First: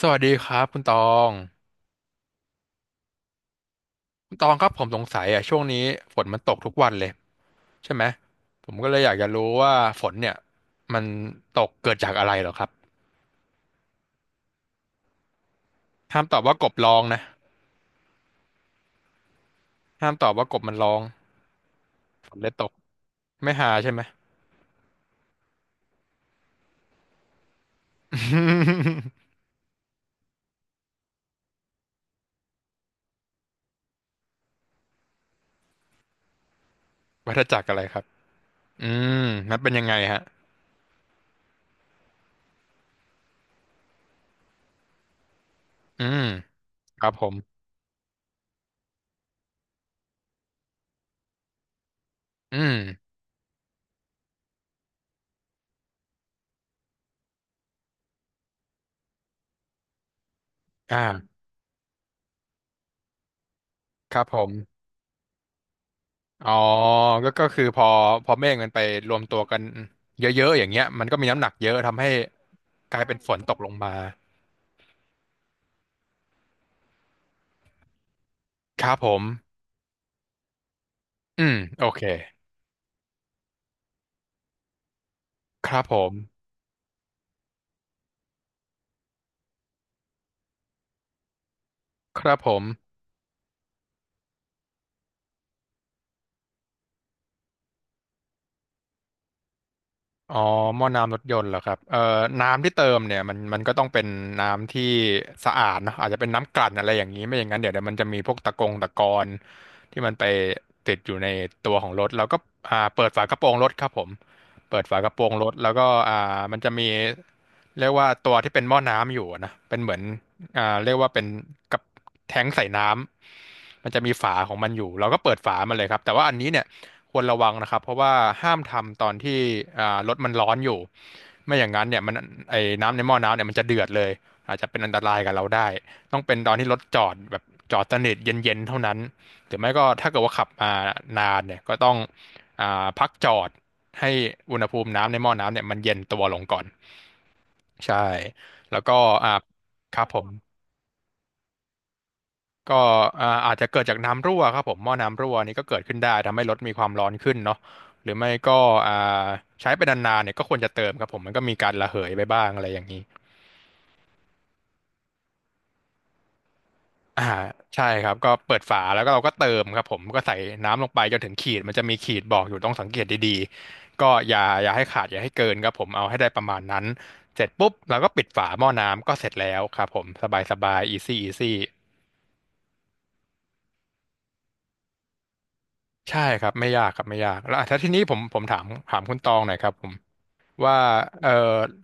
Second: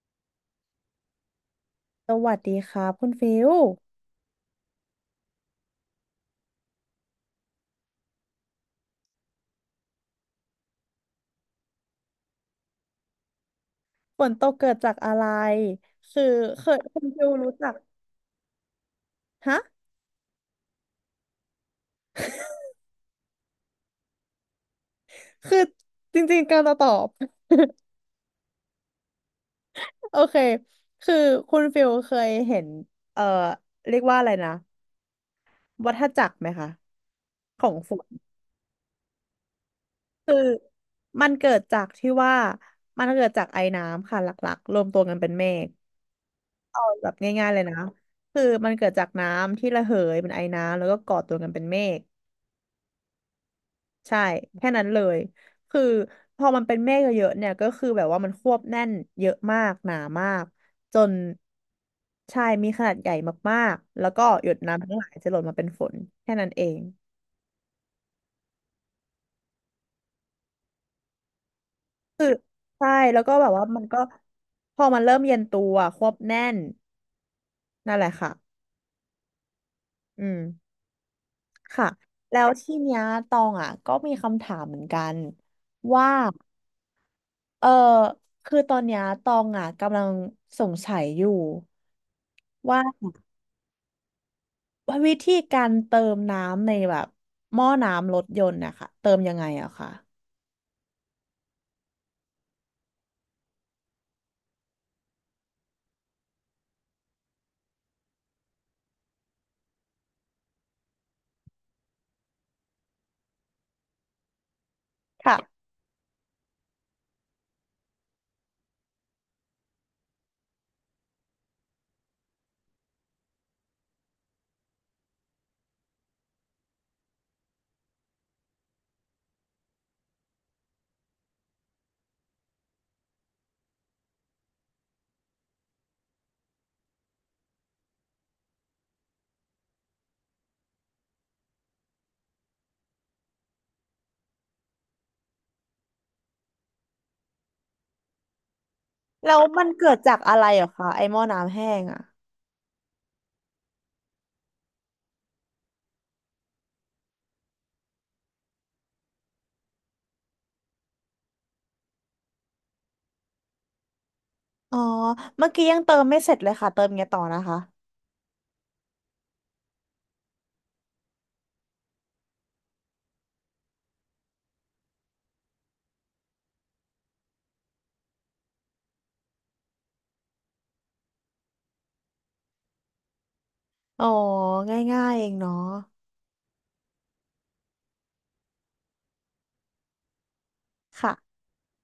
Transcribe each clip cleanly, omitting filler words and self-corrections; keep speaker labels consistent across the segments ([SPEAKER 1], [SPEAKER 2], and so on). [SPEAKER 1] สวัสดีครับคุณตอง
[SPEAKER 2] สวัสดีครับคุณฟิว
[SPEAKER 1] คุณตองครับผมสงสัยอ่ะช่วงนี้ฝนมันตกทุกวันเลยใช่ไหมผมก็เลยอยากจะรู้ว่าฝนเนี่ยมันตกเกิดจากอะไรเหรอครับ
[SPEAKER 2] ฝนตกเกิดจากอะไร
[SPEAKER 1] ห้า
[SPEAKER 2] คือ
[SPEAKER 1] มตอบว่า
[SPEAKER 2] เค
[SPEAKER 1] กบ
[SPEAKER 2] ย
[SPEAKER 1] ร้อ
[SPEAKER 2] คุ
[SPEAKER 1] ง
[SPEAKER 2] ณ
[SPEAKER 1] นะ
[SPEAKER 2] ฟิวรู้จักฮะ
[SPEAKER 1] ห้ามตอบว่ากบมันร้องฝนเลยตกไม่หาใช่ไหม
[SPEAKER 2] คือจริงๆการจะตอบ โอเคคือคุณฟิวเคยเห็นเอ่อเรียกว่าอะไรนะวัฏจักรไหมคะ
[SPEAKER 1] วัฏจั
[SPEAKER 2] ข
[SPEAKER 1] กร
[SPEAKER 2] อง
[SPEAKER 1] อะไร
[SPEAKER 2] ฝ
[SPEAKER 1] ครับ
[SPEAKER 2] น
[SPEAKER 1] อืมนันเป็นยังไงฮะ
[SPEAKER 2] มันเกิดจากที่ว่ามันเกิดจากไอน้ำค่ะหลักๆรวมตัวกันเป็นเมฆ
[SPEAKER 1] อืม
[SPEAKER 2] เอา
[SPEAKER 1] ค
[SPEAKER 2] แบ
[SPEAKER 1] รับ
[SPEAKER 2] บ
[SPEAKER 1] ผม
[SPEAKER 2] ง่ายๆเลยนะคือมันเกิดจากน้ำที่ระเหยเป็นไอน้ำแล้วก็ก่อตัวกันเป็นเมฆ
[SPEAKER 1] อืม
[SPEAKER 2] ใช่แค่นั้นเลยคือพอมันเป็นเมฆเยอะๆเนี่ยก็คือแบบว่ามันควบแน่นเยอะมากหนามากจ
[SPEAKER 1] อ่า
[SPEAKER 2] นใช่มีขนาดใหญ่มากๆแล้ว
[SPEAKER 1] ครั
[SPEAKER 2] ก็
[SPEAKER 1] บผ
[SPEAKER 2] หย
[SPEAKER 1] ม
[SPEAKER 2] ดน้ำทั้งหลายจะหล่นมาเป็นฝนแค่นั้
[SPEAKER 1] อ๋อ
[SPEAKER 2] นเอง
[SPEAKER 1] ก็คือพอ พอเมฆมันไปรวมตัวกันเยอะๆ อย่างเงี้ยมันก็มีน้ำหนักเยอะทำให้
[SPEAKER 2] ใช่
[SPEAKER 1] กลายเป็น
[SPEAKER 2] แล้ว
[SPEAKER 1] ฝ
[SPEAKER 2] ก็
[SPEAKER 1] น
[SPEAKER 2] แบ
[SPEAKER 1] ต
[SPEAKER 2] บ
[SPEAKER 1] ก
[SPEAKER 2] ว่า
[SPEAKER 1] ลง
[SPEAKER 2] มัน
[SPEAKER 1] มา
[SPEAKER 2] ก็พอมันเริ่มเย็นตัวควบแน่นนั่นแหละค่ะ
[SPEAKER 1] ครับผม
[SPEAKER 2] อืม
[SPEAKER 1] อืม โอ
[SPEAKER 2] ค่ะ
[SPEAKER 1] เค
[SPEAKER 2] แล้วที่เนี้ยตองอ่ะก็มีคำถามเหมือนกัน
[SPEAKER 1] ครับผ
[SPEAKER 2] ว่า
[SPEAKER 1] ม
[SPEAKER 2] เออคือตอนเนี้ยตองอ่ะกำลังสงสัยอยู่
[SPEAKER 1] ครับผม
[SPEAKER 2] ว่า วิธีการเติมน้ำในแบบหม้อน้ำรถยนต์นะคะเติมยังไงอะคะ
[SPEAKER 1] อ๋อหม้อน้ำรถยนต์เหรอครับน้ำที่เติมเนี่ยมันก็ต้องเป็นน้ำที่สะอาดเนอะอาจจะเป็นน้ำกลั่นอะไรอย่างนี้ไม่อย่างนั้นเดี๋ยวมันจะมีพวกตะกงตะกอนที่มันไปติดอยู่ในตัวของรถแล้วก็เปิดฝากระโปรงรถครับผมเปิดฝากระโปรง
[SPEAKER 2] ค่ะ
[SPEAKER 1] รถแล้วก็มันจะมีเรียกว่าตัวที่เป็นหม้อน้ำอยู่อะนะเป็นเหมือนเรียกว่าเป็นกับแท้งใส่น้ำมันจะมีฝาของมันอยู่เราก็เปิดฝามันเลยครับแต่ว่าอันนี้เนี่ย ควรระวังนะครับเพราะว่าห้ามทำตอนที่รถมันร้อนอยู่ไม่อย่างนั้นเนี่ยมันไอ้น้ำในหม้อน้ำเนี่ยมันจะเดือดเลยอาจจะเป็นอันตรายกับเราได้ต้องเป็นตอนที่รถจอดแบบจอดสนิทเย็นๆเท่านั้นหรือไม่ก็ถ้าเกิดว่าขับมานานเนี่ยก็ต้องพักจอดให้อุณหภูมิน้ำในหม้อน้ำเนี่ยมันเย็นตัวลงก่อนใช่แล้วก็อ่า
[SPEAKER 2] แล้วมันเกิ
[SPEAKER 1] ค
[SPEAKER 2] ด
[SPEAKER 1] รับ
[SPEAKER 2] จา
[SPEAKER 1] ผ
[SPEAKER 2] ก
[SPEAKER 1] ม
[SPEAKER 2] อะไรเหรอคะไอหม้อน้ำแห้งอะ
[SPEAKER 1] ก็อาจจะเกิดจากน้ำรั่วครับผมหม้อน้ำรั่วนี่ก็เกิดขึ้นได้ทำให้รถมีความร้อนขึ้นเนาะหรือไม่ก็อ่าใช้ไปนานๆเนี่ยก็ควรจะเติมครับผมมันก็มีการระเหยไปบ้างอะไรอย่างนี้
[SPEAKER 2] อ๋อเมื่อกี้ยังเติมไม่เสร็จเลยค่ะเติมไงต่อ
[SPEAKER 1] อ่า
[SPEAKER 2] นะคะ
[SPEAKER 1] ใช่ครับก็เปิดฝาแล้วก็เราก็เติมครับผมก็ใส่น้ำลงไปจนถึงขีดมันจะมีขีดบอกอยู่ต้องสังเกตดีๆก็อย่าให้ขาดอย่าให้เกินครับผมเอาให้ได้ประมาณนั้นเสร็จปุ๊บเราก็ปิดฝาหม้อน้ำก็เสร็จแล้วครับผมสบายสบายอีซี่อีซี่
[SPEAKER 2] อ๋อง่ายๆเองเนาะ
[SPEAKER 1] ใช่ครับไม่ยากครับไม่ยากแล้วอ่ะถ้าทีนี้ผมถามถามคุณตองหน่อยครับผม ว่า
[SPEAKER 2] ค่ะ
[SPEAKER 1] เอ่อ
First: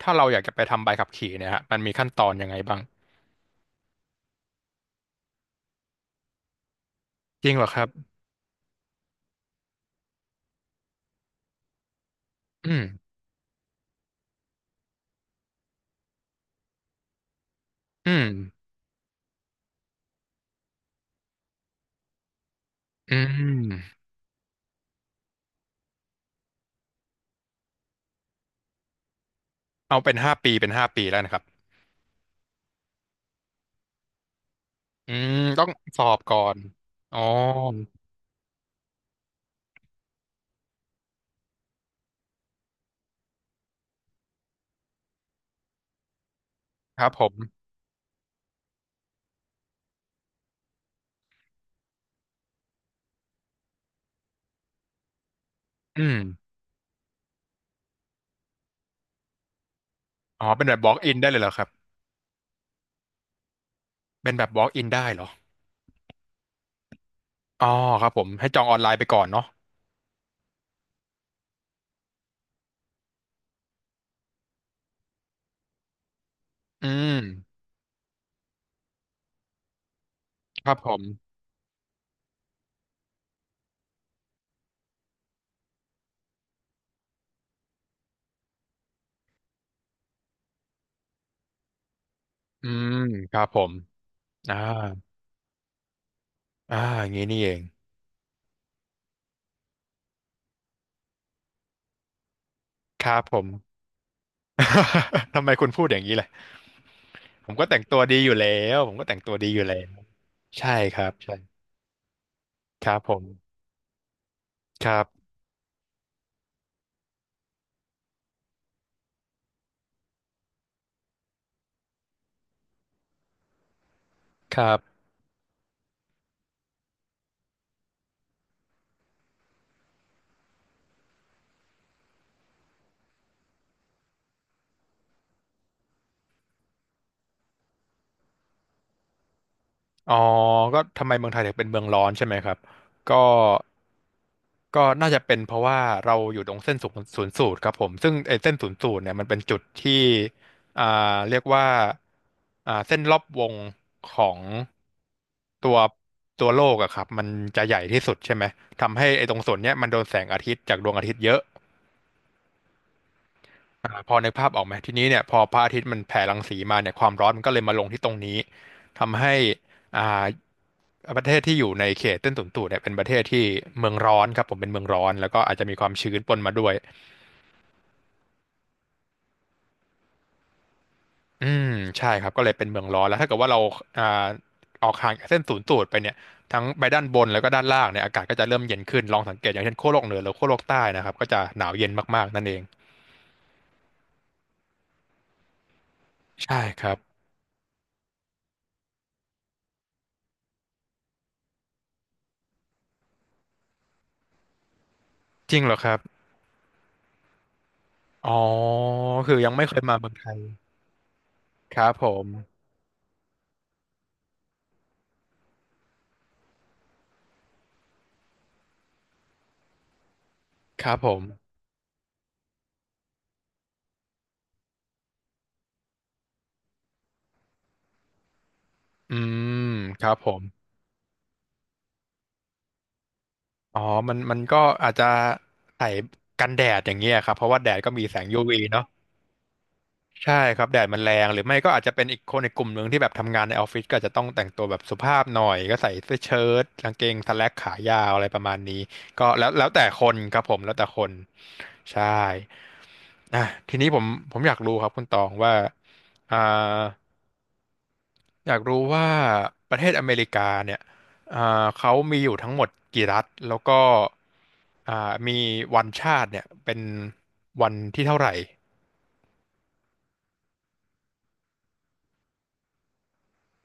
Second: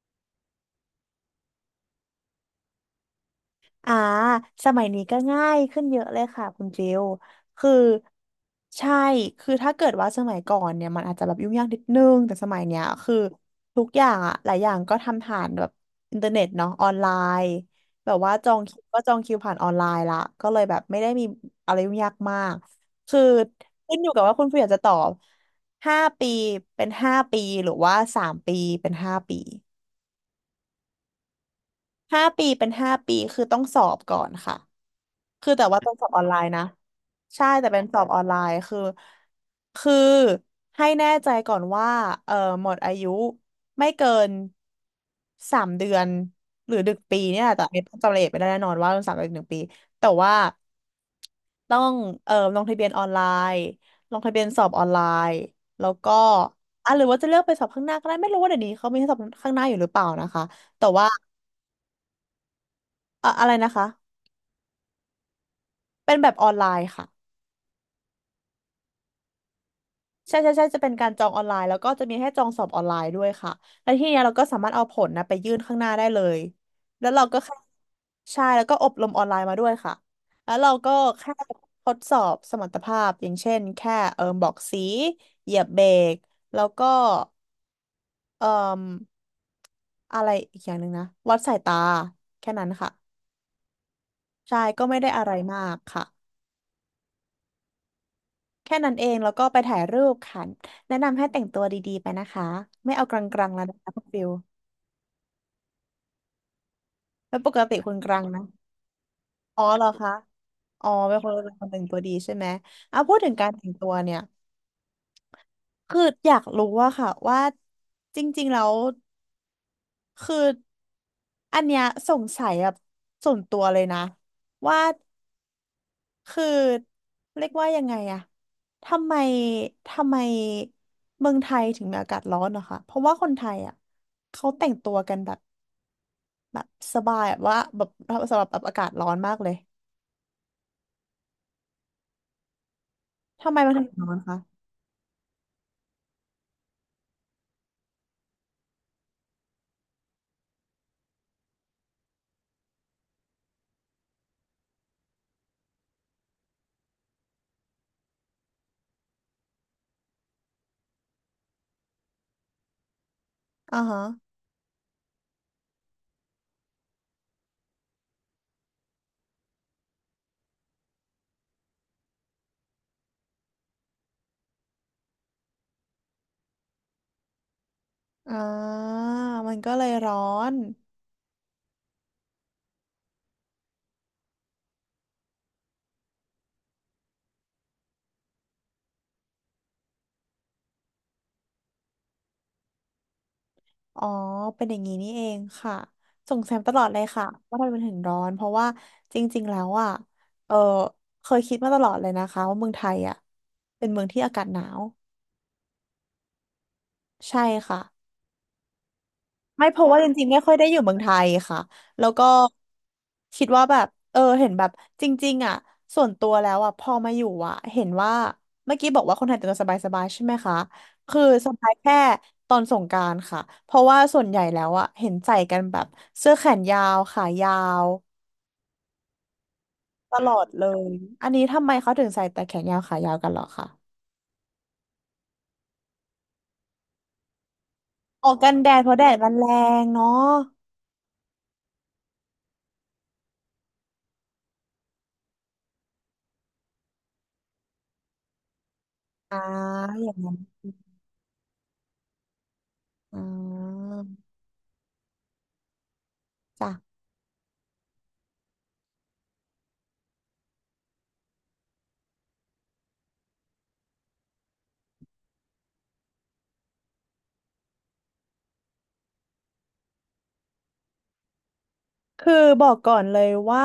[SPEAKER 1] ถ้าเราอยากจะไปทำใบขับขี่เนี่ยฮะมันมีขั้นตอนยังไงบ้าง
[SPEAKER 2] อ่าสมัยนี้ก็ง่ายขึ้นเยอะเลยค่ะคุณฟิล
[SPEAKER 1] จริงเหรอ
[SPEAKER 2] คือ
[SPEAKER 1] ครับ
[SPEAKER 2] ใช่คือถ้าเกิดว่าสมัยก่อนเนี่ยมันอาจจะแบบยุ่งยากนิดนึงแต่สมัย
[SPEAKER 1] อื
[SPEAKER 2] เนี้
[SPEAKER 1] ม
[SPEAKER 2] ยคือทุกอย่างอะหลายอย่างก็ทำผ่านแบบอินเทอร์เน็ตเนาะออนไลน์
[SPEAKER 1] อื
[SPEAKER 2] แบบ
[SPEAKER 1] ม
[SPEAKER 2] ว่าจองคิวก็จองคิวผ่านออนไลน์ละก็เลยแบบไม่ได้มีอะไรยุ่งยากมาก
[SPEAKER 1] อื
[SPEAKER 2] คือขึ้น
[SPEAKER 1] ม
[SPEAKER 2] อยู่กับว่าคุณฟิลอยากจะตอบห้าปีเป็นห้าปีหรือว่า3 ปีเป็นห้าปี
[SPEAKER 1] เอาเป็นห้าปีเป็นห้าปีแล้วนะครับ
[SPEAKER 2] ห้าปีเป็นห้าปีคือต้องสอบก่อนค่ะ
[SPEAKER 1] อืม
[SPEAKER 2] คือ
[SPEAKER 1] ต้อ
[SPEAKER 2] แต่
[SPEAKER 1] ง
[SPEAKER 2] ว่าเป็น
[SPEAKER 1] ส
[SPEAKER 2] ส
[SPEAKER 1] อ
[SPEAKER 2] อบ
[SPEAKER 1] บ
[SPEAKER 2] ออนไล
[SPEAKER 1] ก่อ
[SPEAKER 2] น์
[SPEAKER 1] น
[SPEAKER 2] นะ
[SPEAKER 1] อ๋อ
[SPEAKER 2] ใช่แต่เป็นสอบออนไลน์คือให้แน่ใจก่อนว่าเออหมดอายุไม่เกินสามเดือนหรือดึ
[SPEAKER 1] ค
[SPEAKER 2] ก
[SPEAKER 1] รับ
[SPEAKER 2] ปี
[SPEAKER 1] ผม
[SPEAKER 2] เนี่ยแหละแต่ไม่จำรายละเอียดไม่ได้แน่นอนว่าสามเดือนหรือ1 ปีแต่ว่าต้องเออลงทะเบียนออนไลน์ลงทะเบียนสอบออนไลน์แล้ว
[SPEAKER 1] อื
[SPEAKER 2] ก็
[SPEAKER 1] ม
[SPEAKER 2] อ่ะหรือว่าจะเลือกไปสอบข้างหน้าก็ได้ไม่รู้ว่าเดี๋ยวนี้เขามีให้สอบข้างหน้าอยู่หรือเปล่านะคะ
[SPEAKER 1] อ๋อเป็นแบบ
[SPEAKER 2] แต่
[SPEAKER 1] walk
[SPEAKER 2] ว่า
[SPEAKER 1] in ได้เลยเหรอครับ
[SPEAKER 2] อะไรนะคะ
[SPEAKER 1] เป็นแบบ walk in ได้เหรอ
[SPEAKER 2] เป็นแบบออนไลน์ค่ะ
[SPEAKER 1] อ๋อครับผมให้จองออนไลน์ไปก่อนเนาะ
[SPEAKER 2] ใช่ใช่ใช่จะเป็นการจองออนไลน์แล้วก็จะมีให้จองสอบออนไลน์ด้วยค่ะแล้วทีเนี้ยเราก็สามารถเอาผลนะไปยื่นข้างหน้าได้เลย
[SPEAKER 1] อื
[SPEAKER 2] แล้ว
[SPEAKER 1] ม
[SPEAKER 2] เราก็แค่ใช่แล้วก็อบรมออนไลน์มาด้วยค่ะแล้ว
[SPEAKER 1] ค
[SPEAKER 2] เรา
[SPEAKER 1] รับผ
[SPEAKER 2] ก็
[SPEAKER 1] ม
[SPEAKER 2] แค่ทดสอบสมรรถภาพอย่างเช่นแค่เอิมบอกสีเหยียบเบรกแล้วก็เอิมอะไรอีกอย่างหนึ่งนะวัดสายตาแค่
[SPEAKER 1] อื
[SPEAKER 2] นั้นค่ะ
[SPEAKER 1] มครับผมอ่า
[SPEAKER 2] ใช่ก็ไม่ได้อะไรมากค่ะ
[SPEAKER 1] อ่าอย่างนี้นี่เอง
[SPEAKER 2] แค่นั้นเองแล้วก็ไปถ่ายรูปค่ะแนะนำให้แต่งตัวดีๆไปนะคะไม่
[SPEAKER 1] ค
[SPEAKER 2] เอาก
[SPEAKER 1] รับผม
[SPEAKER 2] ลางๆแล้วนะคะคุณฟิล
[SPEAKER 1] ทำไมคุณพูดอย่างนี้ล่ะ
[SPEAKER 2] แล้ว
[SPEAKER 1] ผ
[SPEAKER 2] ป
[SPEAKER 1] ม
[SPEAKER 2] ก
[SPEAKER 1] ก็แต่
[SPEAKER 2] ติ
[SPEAKER 1] ง
[SPEAKER 2] ค
[SPEAKER 1] ตั
[SPEAKER 2] น
[SPEAKER 1] ว
[SPEAKER 2] ก
[SPEAKER 1] ดี
[SPEAKER 2] ลาง
[SPEAKER 1] อยู่
[SPEAKER 2] นะ
[SPEAKER 1] แล้วผมก็แต่งตัวดีอ
[SPEAKER 2] อ๋อ
[SPEAKER 1] ยู่แล้
[SPEAKER 2] เหรอ
[SPEAKER 1] ว
[SPEAKER 2] คะ
[SPEAKER 1] ใช่
[SPEAKER 2] อ๋อ
[SPEAKER 1] ครับ
[SPEAKER 2] เป็นค
[SPEAKER 1] ใช่
[SPEAKER 2] นเป็นคนแต่งตัวดีใช่ไหม
[SPEAKER 1] ครั
[SPEAKER 2] เอ่ะ
[SPEAKER 1] บผ
[SPEAKER 2] พูดถึงกา
[SPEAKER 1] ม
[SPEAKER 2] รแต่งตัวเนี่ย
[SPEAKER 1] ครับ
[SPEAKER 2] คืออยากรู้ว่าค่ะว่าจริงๆแล้วคืออันเนี้ยสงสัยแบบส่วนตัวเลยนะ
[SPEAKER 1] ครับ
[SPEAKER 2] ว่าคือเรียกว่ายังไงอะทำไมทำไมเมืองไทยถึงมีอากาศร้อนเะรอคะเพราะว่าคนไทยอะเขาแต่งตัวกันแบบแบบสบายแบบว่าแบบสำหรับแบบอากาศร้อนมากเลย
[SPEAKER 1] อ๋อก็ทำไมเมืองไทยถึงเป็นเมืองร้อนใช่ไหมครับก็
[SPEAKER 2] ทำไมมันถึงร้อนคะ
[SPEAKER 1] ก็น่าจะเป็นเพราะว่าเราอยู่ตรงเส้นศูนย์สูตรครับผมซึ่งไอ้เส้นศูนย์สูตรเนี่ยมันเป็นจุดที่อ่าเรียกว่าเส้นรอบวงของตัวตัวโลกอะครับมันจะใหญ่ที่สุดใช่ไหมทำให้ไอ้ตรงส่วนเนี้ยมันโดนแสงอาทิตย์จากดวงอาทิตย์เยอะ
[SPEAKER 2] อ่าฮะ
[SPEAKER 1] พอนึกภาพออกไหมทีนี้เนี่ยพอพระอาทิตย์มันแผ่รังสีมาเนี่ยความร้อนมันก็เลยมาลงที่ตรงนี้ทำให้อ่าประเทศที่อยู่ในเขตเส้นสูนสูดเนี่ยเป็นประเทศที่เมืองร้อนครับผมเป็นเมืองร้อนแล้วก็อาจจะมีความชื้นปนมาด้วย
[SPEAKER 2] อ่า มันก็เลยร้อน
[SPEAKER 1] อืมใช่ครับก็เลยเป็นเมืองร้อนแล้วถ้าเกิดว่าเราอ่าออกห่างจากเส้นศูนย์สูตรไปเนี่ยทั้งไปด้านบนแล้วก็ด้านล่างเนี่ยอากาศก็จะเริ่มเย็นขึ้นลองสังเกตอย่างเช่นขั้วโลกเหนือหรือขั้วโลกใต้นะครับก็จะหนาวเย็นมากๆนั่นเอง
[SPEAKER 2] อ๋อ เป็นอย่างนี้นี่เองค่ะสงสัย
[SPEAKER 1] ใช่
[SPEAKER 2] ตล
[SPEAKER 1] ค
[SPEAKER 2] อด
[SPEAKER 1] รั
[SPEAKER 2] เล
[SPEAKER 1] บ
[SPEAKER 2] ยค่ะ ว่าทำไมมันถึงร้อน เพราะว่าจริงๆ แล้วอ่ะ เออ เคยคิดมาตลอดเลยนะคะว่าเมืองไทยอ่ะ เป็นเมืองที่อากาศหนาว
[SPEAKER 1] จริงเหรอครับ
[SPEAKER 2] ใช่ค่ะ
[SPEAKER 1] อ๋อคือยังไม่
[SPEAKER 2] ไม่
[SPEAKER 1] เค
[SPEAKER 2] เพ
[SPEAKER 1] ย
[SPEAKER 2] ราะ
[SPEAKER 1] มา
[SPEAKER 2] ว่าจ
[SPEAKER 1] เมืองไท
[SPEAKER 2] ริงๆ
[SPEAKER 1] ย
[SPEAKER 2] ไม่ค่อยได้อยู่เมืองไทยค่ะ
[SPEAKER 1] ครับผ
[SPEAKER 2] แล้วก็
[SPEAKER 1] ม
[SPEAKER 2] คิดว่าแบบเออเห็นแบบจริงๆอ่ะส่วนตัวแล้วอ่ะพอมาอยู่อ่ะเห็นว่าเมื่อกี้บอกว่าคนไทยแต่งตัวสบายๆใช่ไหมคะ
[SPEAKER 1] ครับผ
[SPEAKER 2] คือ
[SPEAKER 1] ม
[SPEAKER 2] สบายแค่ตอนสงกรานต์ค่ะเพราะว่าส่วนใหญ่แล้วอ่ะเห็นใส่กันแบบเสื้อแขนยาวขายาว
[SPEAKER 1] อืมครั
[SPEAKER 2] ต
[SPEAKER 1] บผ
[SPEAKER 2] ลอ
[SPEAKER 1] ม
[SPEAKER 2] ดเลยอันนี้ทำไมเขาถึงใส่แต่แขนยาวขายาวกันเหรอคะ
[SPEAKER 1] อ๋อมันก็อาจจะใส่กันแดดอย่างเงี้ยครับ เพราะว่าแดดก็มีแสง
[SPEAKER 2] ออกกัน
[SPEAKER 1] UV
[SPEAKER 2] แดด
[SPEAKER 1] เนาะ
[SPEAKER 2] เพราะแดดมันแรงเนาะ
[SPEAKER 1] ใช่ครับแดดมันแรงหรือไม่ก็อาจจะเป็นอีกคนในกลุ่มหนึ่งที่แบบทำงานในออฟฟิศก็อาจจะต้องแต่งตัวแบบสุภาพหน่อยก็ใส่เสื้อเชิ้ตกางเกงสแล็กขายาวอะไรประมาณนี้ก็
[SPEAKER 2] อ่า
[SPEAKER 1] แล้วแต่ค
[SPEAKER 2] อย่า
[SPEAKER 1] น
[SPEAKER 2] งนั้
[SPEAKER 1] ค
[SPEAKER 2] น
[SPEAKER 1] รับผม แล้วแต่คน ใช่
[SPEAKER 2] อ่
[SPEAKER 1] อ่ะที
[SPEAKER 2] า
[SPEAKER 1] นี้ผมอยากรู้ครับคุณตองว่าอ่า
[SPEAKER 2] จ้ะ
[SPEAKER 1] อยากรู้ว่าประเทศอเมริกาเนี่ยอ่าเขามีอยู่ทั้งหมดกี่รัฐแล้วก็อ่ามีวันชาติเนี่ยเป็นวันที่เท่าไหร่
[SPEAKER 2] คือบอกก่อนเลยว่า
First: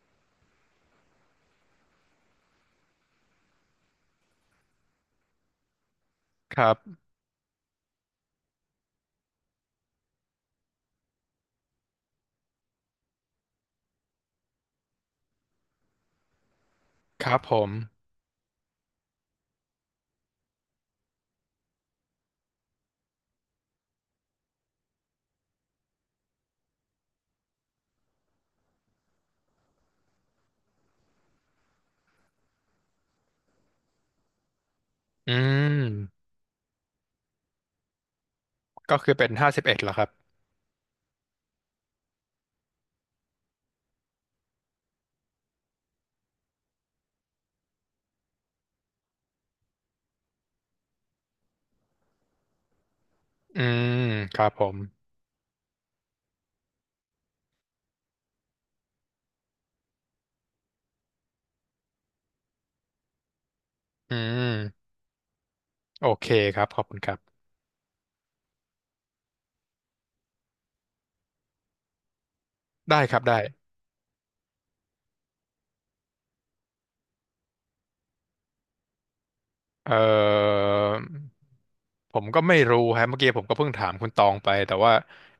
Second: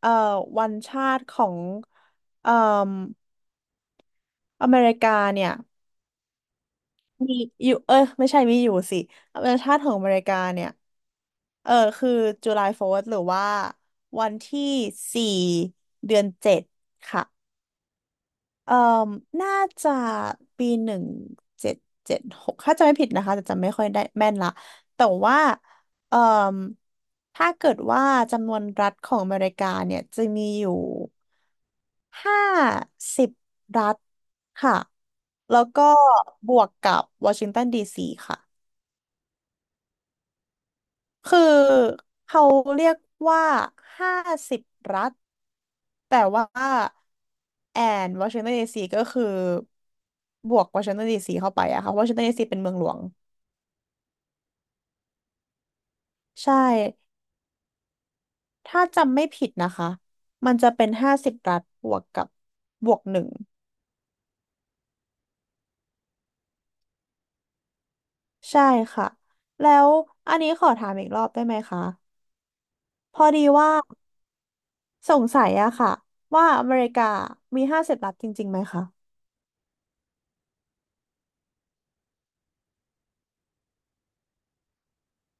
[SPEAKER 2] เอ่อวันชาติของเอ่มอเมริกาเนี่ย
[SPEAKER 1] ครับ
[SPEAKER 2] มีอยู่เออไม่ใช่มีอยู่สิวันชาติของอเมริกาเนี่ยเออคือ July 4th หรือว่าวันที่สี่เดือนเจ็ดค่ะ
[SPEAKER 1] ครับผม
[SPEAKER 2] เอ่อน่าจะปี 1776ถ้าจำไม่ผิดนะคะแต่จำไม่ค่อยได้แม่นละ แต่ว่าเอ่อถ้าเกิดว่าจำนวนรัฐของอเมริกาเนี่ยจะมีอยู่ห้าสิบรัฐค่ะ
[SPEAKER 1] อื
[SPEAKER 2] แล้วก็
[SPEAKER 1] ม
[SPEAKER 2] บวกกับวอชิงตันดีซีค่ะ
[SPEAKER 1] ก็คือเป็น51เหรอครับ
[SPEAKER 2] คือเขาเรียกว่า50 รัฐแต่ว่าแอนวอชิงตันดีซีก็คือบวกวอชิงตันดีซีเข้าไปอะค่ะวอชิงตันดีซีเป็นเมืองหลวง
[SPEAKER 1] อืมครับผม
[SPEAKER 2] ใช่ถ้าจำไม่ผิดนะคะมันจะเป็นห้าสิบรัฐบวกกับบวก 1
[SPEAKER 1] อืมโอเคครับขอบคุณครับ
[SPEAKER 2] ใช่ค่ะแล้วอันนี้ขอถามอีกรอบได้ไหมคะ
[SPEAKER 1] ได้ค
[SPEAKER 2] พ
[SPEAKER 1] รับ
[SPEAKER 2] อ
[SPEAKER 1] ได้
[SPEAKER 2] ดีว่าสงสัยอะค่ะว่าอเมริกามีห้าสิบรัฐจริงๆไหมคะ
[SPEAKER 1] เอ่อผมก็ไม่รู้ฮะเมื่อกี้ผมก็เพิ่งถามคุณตองไปแต่ว่า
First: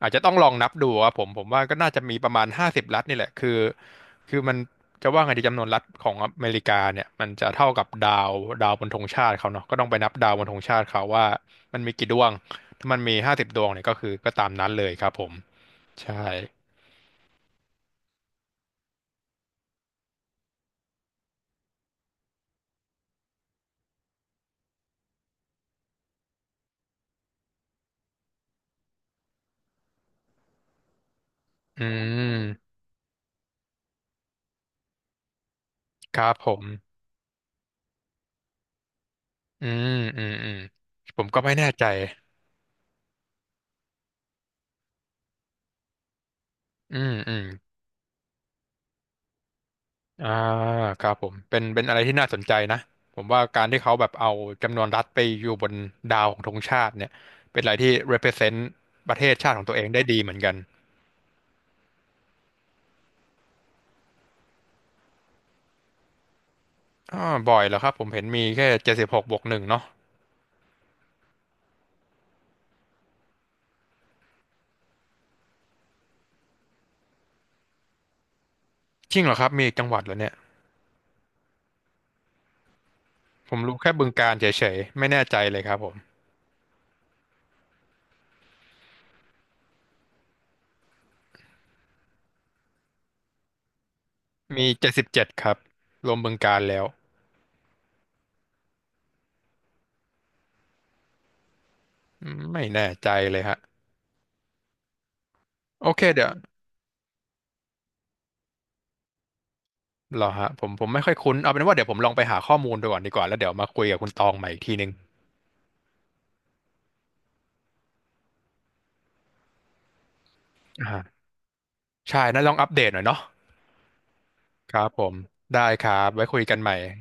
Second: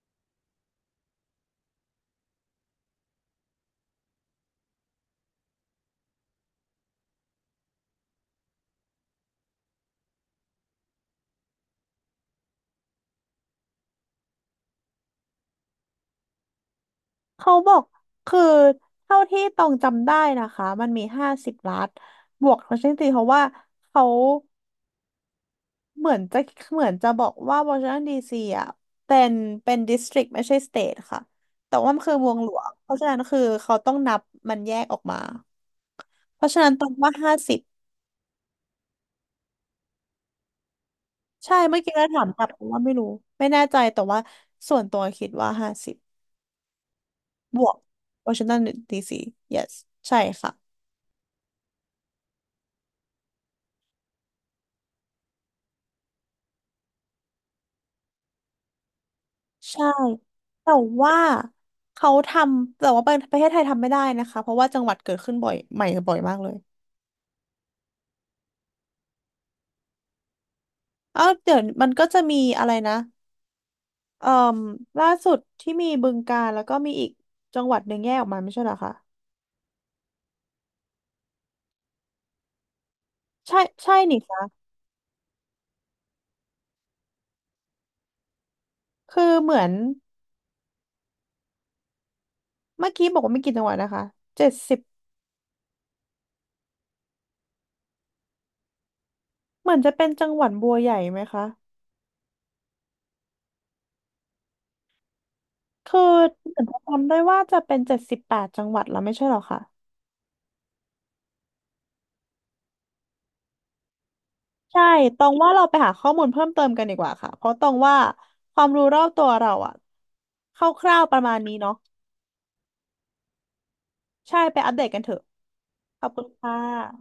[SPEAKER 1] อาจจะต้องลองนับดูครับผมผมว่าก็น่าจะมีประมาณห้าสิบรัฐนี่แหละคือมันจะว่าไงดีจำนวนรัฐของอเมริกาเนี่ยมันจะเท่ากับดาวดาวบนธงชาติเขาเนาะก็ต้องไปนับดาวบนธงชาติเขาว่ามันมีกี่ดวงถ้ามันมีห้าสิบดวงเนี่ยก็คือก็ตามนั้นเลยครับผมใช่
[SPEAKER 2] เขาบอกคือเท่าที่ตองจำได้นะคะมันมี50 ล้านบวกวอชิงตันดีซีเพราะว่าเขาเหมือนจะเหมือนจะบอกว่าวอชิงตันดีซีอ่ะเป็นเป็นดิสตริกไม่ใช่สเตทค่ะแต่
[SPEAKER 1] อื
[SPEAKER 2] ว่ามันคือเมืองหลว
[SPEAKER 1] ม
[SPEAKER 2] งเพราะฉะนั้นคือเขาต้องนับมันแยกออกมา
[SPEAKER 1] ครับ
[SPEAKER 2] เพ
[SPEAKER 1] ผ
[SPEAKER 2] ราะฉะ
[SPEAKER 1] ม
[SPEAKER 2] นั้นตองว่าห้าสิบ
[SPEAKER 1] อืมอืมอืมผมก็ไม่
[SPEAKER 2] ใช่
[SPEAKER 1] แน่
[SPEAKER 2] เมื่
[SPEAKER 1] ใจ
[SPEAKER 2] อกี้เราถามกลับเพราะว่าไม่รู้ไม่แน่ใจแต่ว่าส่วนตัวคิดว่าห้าสิบ
[SPEAKER 1] อืมอืม
[SPEAKER 2] บวกวอชิงตันดีซี yes ใช่
[SPEAKER 1] อ่า
[SPEAKER 2] ค่ะ
[SPEAKER 1] ครับผมเป็นอะไรที่น่าสนใจนะผมว่าการที่เขาแบบเอาจำนวนรัฐไปอยู่บนดาวของธงชาติเนี่ยเป็นอะไรที่ represent ประเทศชาติของตัวเอ
[SPEAKER 2] ใช่
[SPEAKER 1] งได้ดีเหมือนกัน
[SPEAKER 2] แต่ว่าเขาทำแต่ว่าประเทศไทยทำไม่ได้นะคะเพราะว่าจังหวัดเกิดขึ้นบ่อยใหม่บ่อยมากเลย
[SPEAKER 1] อ่าบ่อยเหรอครับผมเห็นมีแค่76บวกหนึ่งเนาะ
[SPEAKER 2] เอ้าเดี๋ยวมันก็จะมีอะไรนะเอ่อล่าสุดที่มีบึงกาฬแล้วก็มีอีกจังหวัดหนึ่งแยกออกมาไม่ใช่เหรอคะ
[SPEAKER 1] จริงเหรอครับมีอีกจังหวัดเหรอเนี่ยผ
[SPEAKER 2] ใช่
[SPEAKER 1] มรู้แค่
[SPEAKER 2] ใช่
[SPEAKER 1] บึง
[SPEAKER 2] นี่
[SPEAKER 1] กาฬ
[SPEAKER 2] คะ
[SPEAKER 1] เฉยๆไม่แน่ใจเลยครับผม
[SPEAKER 2] คือเหมือนเมื่อกี้บอกว่าไม่กี่จังหวัดนะคะเจ็ด
[SPEAKER 1] มี
[SPEAKER 2] สิบ
[SPEAKER 1] 77ครับรวมบึงกาฬแล้ว
[SPEAKER 2] เหมือนจะเป็นจังหวัดบัวใหญ่ไหมคะ
[SPEAKER 1] อืมไม่แน่ใจเลยฮะโอ
[SPEAKER 2] คื
[SPEAKER 1] เค
[SPEAKER 2] อ
[SPEAKER 1] เดี๋ยว
[SPEAKER 2] เหมือนจะจำได้ว่าจะเป็น78 จังหวัดแล้วไม่ใช่เหรอคะ
[SPEAKER 1] เหรอฮะผมไม่ค่อยคุ้นเอาเป็นว่าเดี๋ยวผมลองไปหาข้อมูลดูก่อนดีกว่าแล้วเดี๋ยวมาคุยกับคุณตองใหม่อีกที
[SPEAKER 2] ใช่
[SPEAKER 1] นึง
[SPEAKER 2] ตองว่าเราไปหาข้อมูลเพิ่มเติมกันดีกว่าค่ะเพราะตองว่าความรู้รอบตัวเราอะคร่า
[SPEAKER 1] อ่า
[SPEAKER 2] วๆประมาณนี้เนาะ
[SPEAKER 1] ใช่น่าลองอัปเดตหน่อยเนาะ
[SPEAKER 2] ใช่ไปอั
[SPEAKER 1] ค
[SPEAKER 2] ปเด
[SPEAKER 1] รับ
[SPEAKER 2] ตกั
[SPEAKER 1] ผ
[SPEAKER 2] นเถ
[SPEAKER 1] ม
[SPEAKER 2] อะ
[SPEAKER 1] ได้ครั
[SPEAKER 2] ขอ
[SPEAKER 1] บ
[SPEAKER 2] บคุ
[SPEAKER 1] ไว้
[SPEAKER 2] ณ
[SPEAKER 1] คุ
[SPEAKER 2] ค
[SPEAKER 1] ยกันใหม่
[SPEAKER 2] ่ะ